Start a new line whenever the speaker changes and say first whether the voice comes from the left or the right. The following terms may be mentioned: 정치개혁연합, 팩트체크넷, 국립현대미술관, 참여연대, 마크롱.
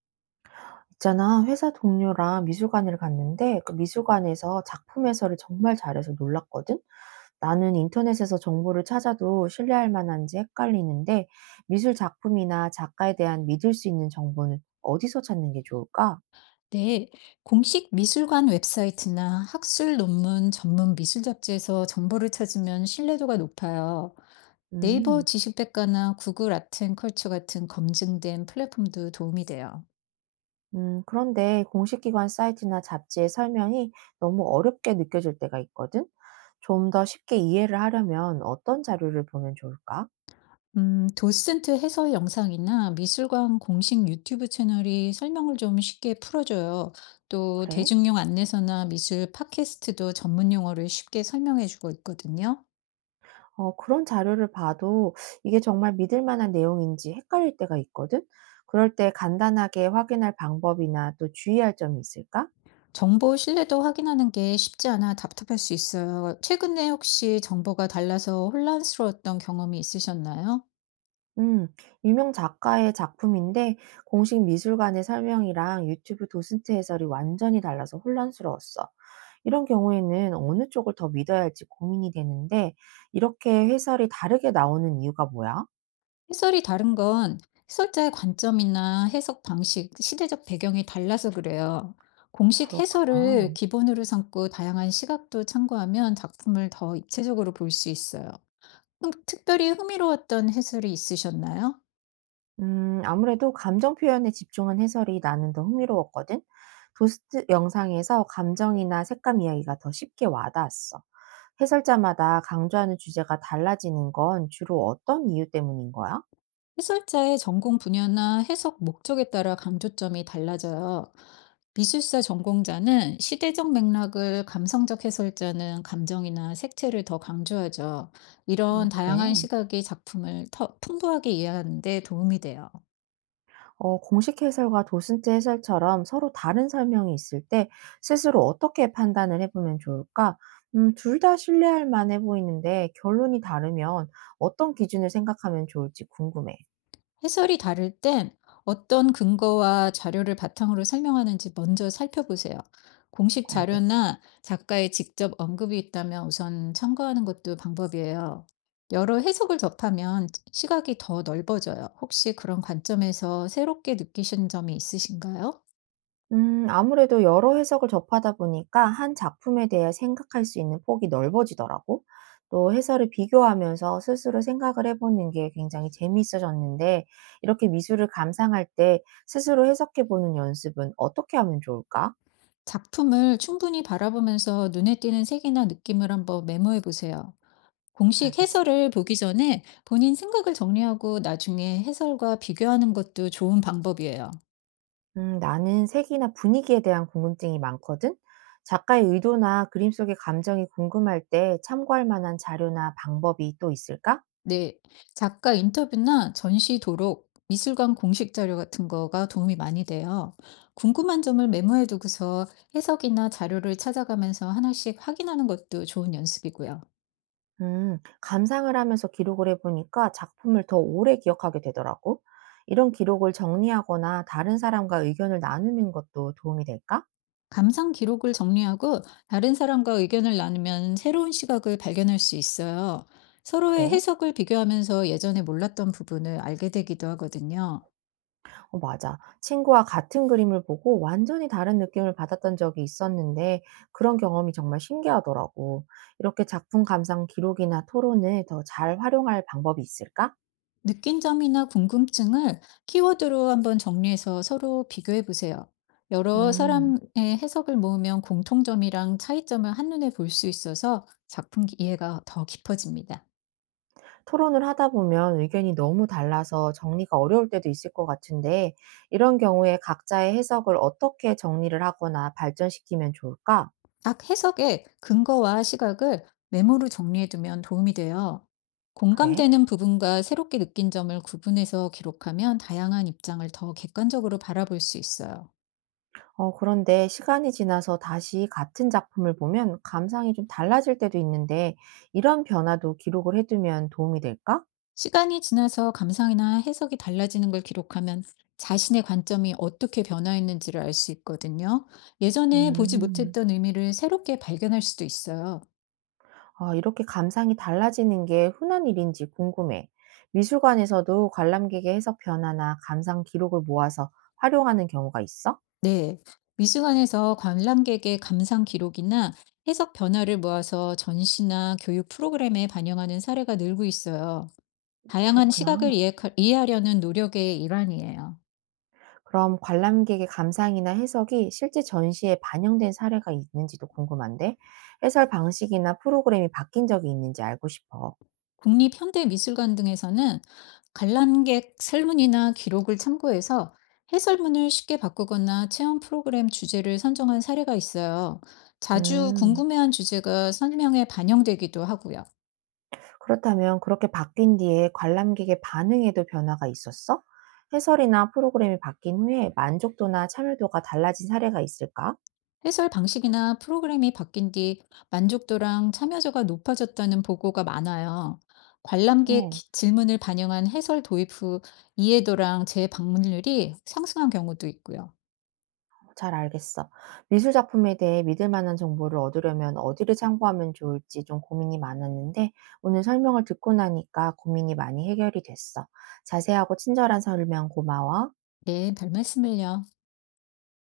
right: 있잖아, 회사 동료랑 미술관을 갔는데 그 미술관에서 작품 해설을 정말 잘해서 놀랐거든? 나는 인터넷에서 정보를 찾아도 신뢰할 만한지 헷갈리는데 미술 작품이나 작가에 대한 믿을 수 있는 정보는 어디서 찾는 게 좋을까?
left: 네, 공식 미술관 웹사이트나 학술 논문 전문 미술 잡지에서 정보를 찾으면 신뢰도가 높아요. 네이버
right: 음,
left: 지식백과나 구글 아트앤컬처 같은 검증된 플랫폼도 도움이 돼요.
right: 그런데 공식 기관 사이트나 잡지의 설명이 너무 어렵게 느껴질 때가 있거든? 좀 더 쉽게 이해를 하려면 어떤 자료를 보면 좋을까?
left: 도슨트 해설 영상이나 미술관 공식 유튜브 채널이 설명을 좀 쉽게 풀어줘요. 또
right: 그래?
left: 대중용 안내서나 미술 팟캐스트도 전문 용어를 쉽게 설명해주고 있거든요.
right: 어, 그런 자료를 봐도 이게 정말 믿을 만한 내용인지 헷갈릴 때가 있거든? 그럴 때 간단하게 확인할 방법이나 또 주의할 점이 있을까?
left: 정보 신뢰도 확인하는 게 쉽지 않아 답답할 수 있어요. 최근에 혹시 정보가 달라서 혼란스러웠던 경험이 있으셨나요?
right: 음, 유명 작가의 작품인데 공식 미술관의 설명이랑 유튜브 도슨트 해설이 완전히 달라서 혼란스러웠어. 이런 경우에는 어느 쪽을 더 믿어야 할지 고민이 되는데 이렇게 해설이 다르게 나오는 이유가 뭐야?
left: 해설이 다른 건 해설자의 관점이나 해석 방식, 시대적 배경이 달라서 그래요. 공식
right: 그렇구나.
left: 해설을 기본으로 삼고 다양한 시각도 참고하면 작품을 더 입체적으로 볼 수 있어요. 특별히 흥미로웠던 해설이 있으셨나요?
right: 아무래도 감정 표현에 집중한 해설이 나는 더 흥미로웠거든. 도스트 영상에서 감정이나 색감 이야기가 더 쉽게 와닿았어. 해설자마다 강조하는 주제가 달라지는 건 주로 어떤 이유 때문인 거야?
left: 해설자의 전공 분야나 해석 목적에 따라 강조점이 달라져요. 미술사 전공자는 시대적 맥락을, 감성적 해설자는 감정이나 색채를 더 강조하죠. 이런
right: 그래.
left: 다양한 시각이 작품을 더 풍부하게 이해하는 데 도움이 돼요.
right: 어, 공식 해설과 도슨트 해설처럼 서로 다른 설명이 있을 때 스스로 어떻게 판단을 해보면 좋을까? 둘 다 신뢰할 만해 보이는데 결론이 다르면 어떤 기준을 생각하면 좋을지 궁금해.
left: 해설이 다를 땐 어떤 근거와 자료를 바탕으로 설명하는지 먼저 살펴보세요. 공식
right: 알겠어.
left: 자료나 작가의 직접 언급이 있다면 우선 참고하는 것도 방법이에요. 여러 해석을 접하면 시각이 더 넓어져요. 혹시 그런 관점에서 새롭게 느끼신 점이 있으신가요?
right: 아무래도 여러 해석을 접하다 보니까 한 작품에 대해 생각할 수 있는 폭이 넓어지더라고. 또 해설을 비교하면서 스스로 생각을 해보는 게 굉장히 재미있어졌는데, 이렇게 미술을 감상할 때 스스로 해석해보는 연습은 어떻게 하면 좋을까?
left: 작품을 충분히 바라보면서 눈에 띄는 색이나 느낌을 한번 메모해 보세요. 공식
right: 알겠어.
left: 해설을 보기 전에 본인 생각을 정리하고 나중에 해설과 비교하는 것도 좋은 방법이에요.
right: 나는 색이나 분위기에 대한 궁금증이 많거든? 작가의 의도나 그림 속의 감정이 궁금할 때 참고할 만한 자료나 방법이 또 있을까?
left: 네. 작가 인터뷰나 전시 도록, 미술관 공식 자료 같은 거가 도움이 많이 돼요. 궁금한 점을 메모해 두고서 해석이나 자료를 찾아가면서 하나씩 확인하는 것도 좋은 연습이고요.
right: 감상을 하면서 기록을 해보니까 작품을 더 오래 기억하게 되더라고. 이런 기록을 정리하거나 다른 사람과 의견을 나누는 것도 도움이 될까?
left: 감상 기록을 정리하고 다른 사람과 의견을 나누면 새로운 시각을 발견할 수 있어요. 서로의
right: 그래?
left: 해석을 비교하면서 예전에 몰랐던 부분을 알게 되기도 하거든요.
right: 어, 맞아. 친구와 같은 그림을 보고 완전히 다른 느낌을 받았던 적이 있었는데 그런 경험이 정말 신기하더라고. 이렇게 작품 감상 기록이나 토론을 더 잘 활용할 방법이 있을까?
left: 느낀 점이나 궁금증을 키워드로 한번 정리해서 서로 비교해 보세요. 여러
right: 음.
left: 사람의 해석을 모으면 공통점이랑 차이점을 한눈에 볼 수 있어서 작품 이해가 더 깊어집니다.
right: 토론을 하다 보면 의견이 너무 달라서 정리가 어려울 때도 있을 것 같은데, 이런 경우에 각자의 해석을 어떻게 정리를 하거나 발전시키면 좋을까?
left: 각 해석의 근거와 시각을 메모로 정리해두면 도움이 돼요.
right: 그래?
left: 공감되는 부분과 새롭게 느낀 점을 구분해서 기록하면 다양한 입장을 더 객관적으로 바라볼 수 있어요.
right: 어, 그런데 시간이 지나서 다시 같은 작품을 보면 감상이 좀 달라질 때도 있는데, 이런 변화도 기록을 해두면 도움이 될까?
left: 시간이 지나서 감상이나 해석이 달라지는 걸 기록하면 자신의 관점이 어떻게 변화했는지를 알 수 있거든요. 예전에 보지
right: 음,
left: 못했던 의미를 새롭게 발견할 수도 있어요.
right: 아, 이렇게 감상이 달라지는 게 흔한 일인지 궁금해. 미술관에서도 관람객의 해석 변화나 감상 기록을 모아서 활용하는 경우가 있어?
left: 네. 미술관에서 관람객의 감상 기록이나 해석 변화를 모아서 전시나 교육 프로그램에 반영하는 사례가 늘고 있어요. 다양한
right: 그렇구나.
left: 시각을 이해하려는 노력의 일환이에요.
right: 그럼 관람객의 감상이나 해석이 실제 전시에 반영된 사례가 있는지도 궁금한데, 해설 방식이나 프로그램이 바뀐 적이 있는지 알고 싶어.
left: 국립현대미술관 등에서는 관람객 설문이나 기록을 참고해서 해설문을 쉽게 바꾸거나 체험 프로그램 주제를 선정한 사례가 있어요. 자주
right: 음,
left: 궁금해한 주제가 설명에 반영되기도 하고요.
right: 그렇다면 그렇게 바뀐 뒤에 관람객의 반응에도 변화가 있었어? 해설이나 프로그램이 바뀐 후에 만족도나 참여도가 달라진 사례가 있을까?
left: 해설 방식이나 프로그램이 바뀐 뒤 만족도랑 참여도가 높아졌다는 보고가 많아요. 관람객
right: 어.
left: 질문을 반영한 해설 도입 후 이해도랑 재방문율이 상승한 경우도 있고요.
right: 잘 알겠어. 미술 작품에 대해 믿을 만한 정보를 얻으려면 어디를 참고하면 좋을지 좀 고민이 많았는데 오늘 설명을 듣고 나니까 고민이 많이 해결이 됐어. 자세하고 친절한 설명 고마워.
left: 네, 별 말씀을요.